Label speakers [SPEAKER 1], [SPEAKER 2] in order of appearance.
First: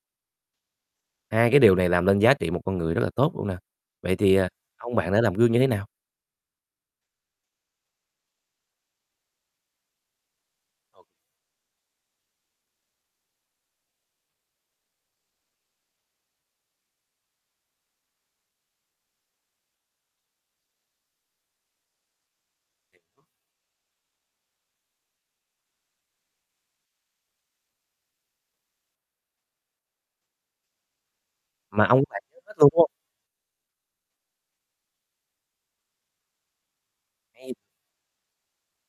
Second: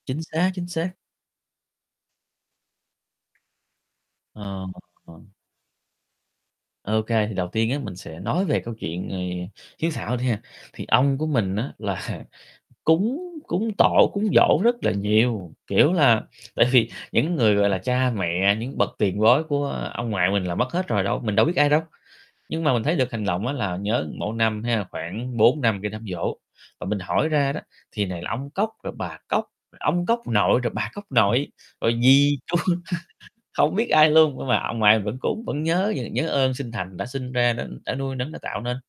[SPEAKER 1] Chính xác, chính xác.
[SPEAKER 2] Hai cái điều này làm nên giá trị một con người rất là tốt luôn nè, vậy thì, ờ,
[SPEAKER 1] Ờ,
[SPEAKER 2] ông bạn
[SPEAKER 1] ờ.
[SPEAKER 2] đã làm gương như thế nào?
[SPEAKER 1] OK, thì đầu tiên á, mình sẽ nói về câu chuyện, ờ, hiếu thảo đi ha, thì ông của mình á là cúng cúng tổ, cúng giỗ rất là nhiều. Kiểu là, tại vì, những người, gọi là, cha mẹ, những bậc tiền bối của, ơ, ông ngoại mình là mất hết rồi đâu mình đâu biết ai đâu, nhưng mà mình thấy được hành động là nhớ mỗi năm ha, khoảng 4-5 cái đám giỗ. Và mình hỏi ra đó, thì này là ông cóc, rồi bà cóc, rồi ông cóc nội, rồi bà cóc nội,
[SPEAKER 2] Mà
[SPEAKER 1] rồi
[SPEAKER 2] ông bạn
[SPEAKER 1] dì,
[SPEAKER 2] nhớ hết
[SPEAKER 1] chú,
[SPEAKER 2] luôn, đúng hông?
[SPEAKER 1] hông biết ai luôn, nhưng mà ông ngoại vẫn cúng, vẫn nhớ nh nhớ ơn sinh thành đã sinh ra,
[SPEAKER 2] Hay.
[SPEAKER 1] đã đã nuôi nấng, đã tạo nên.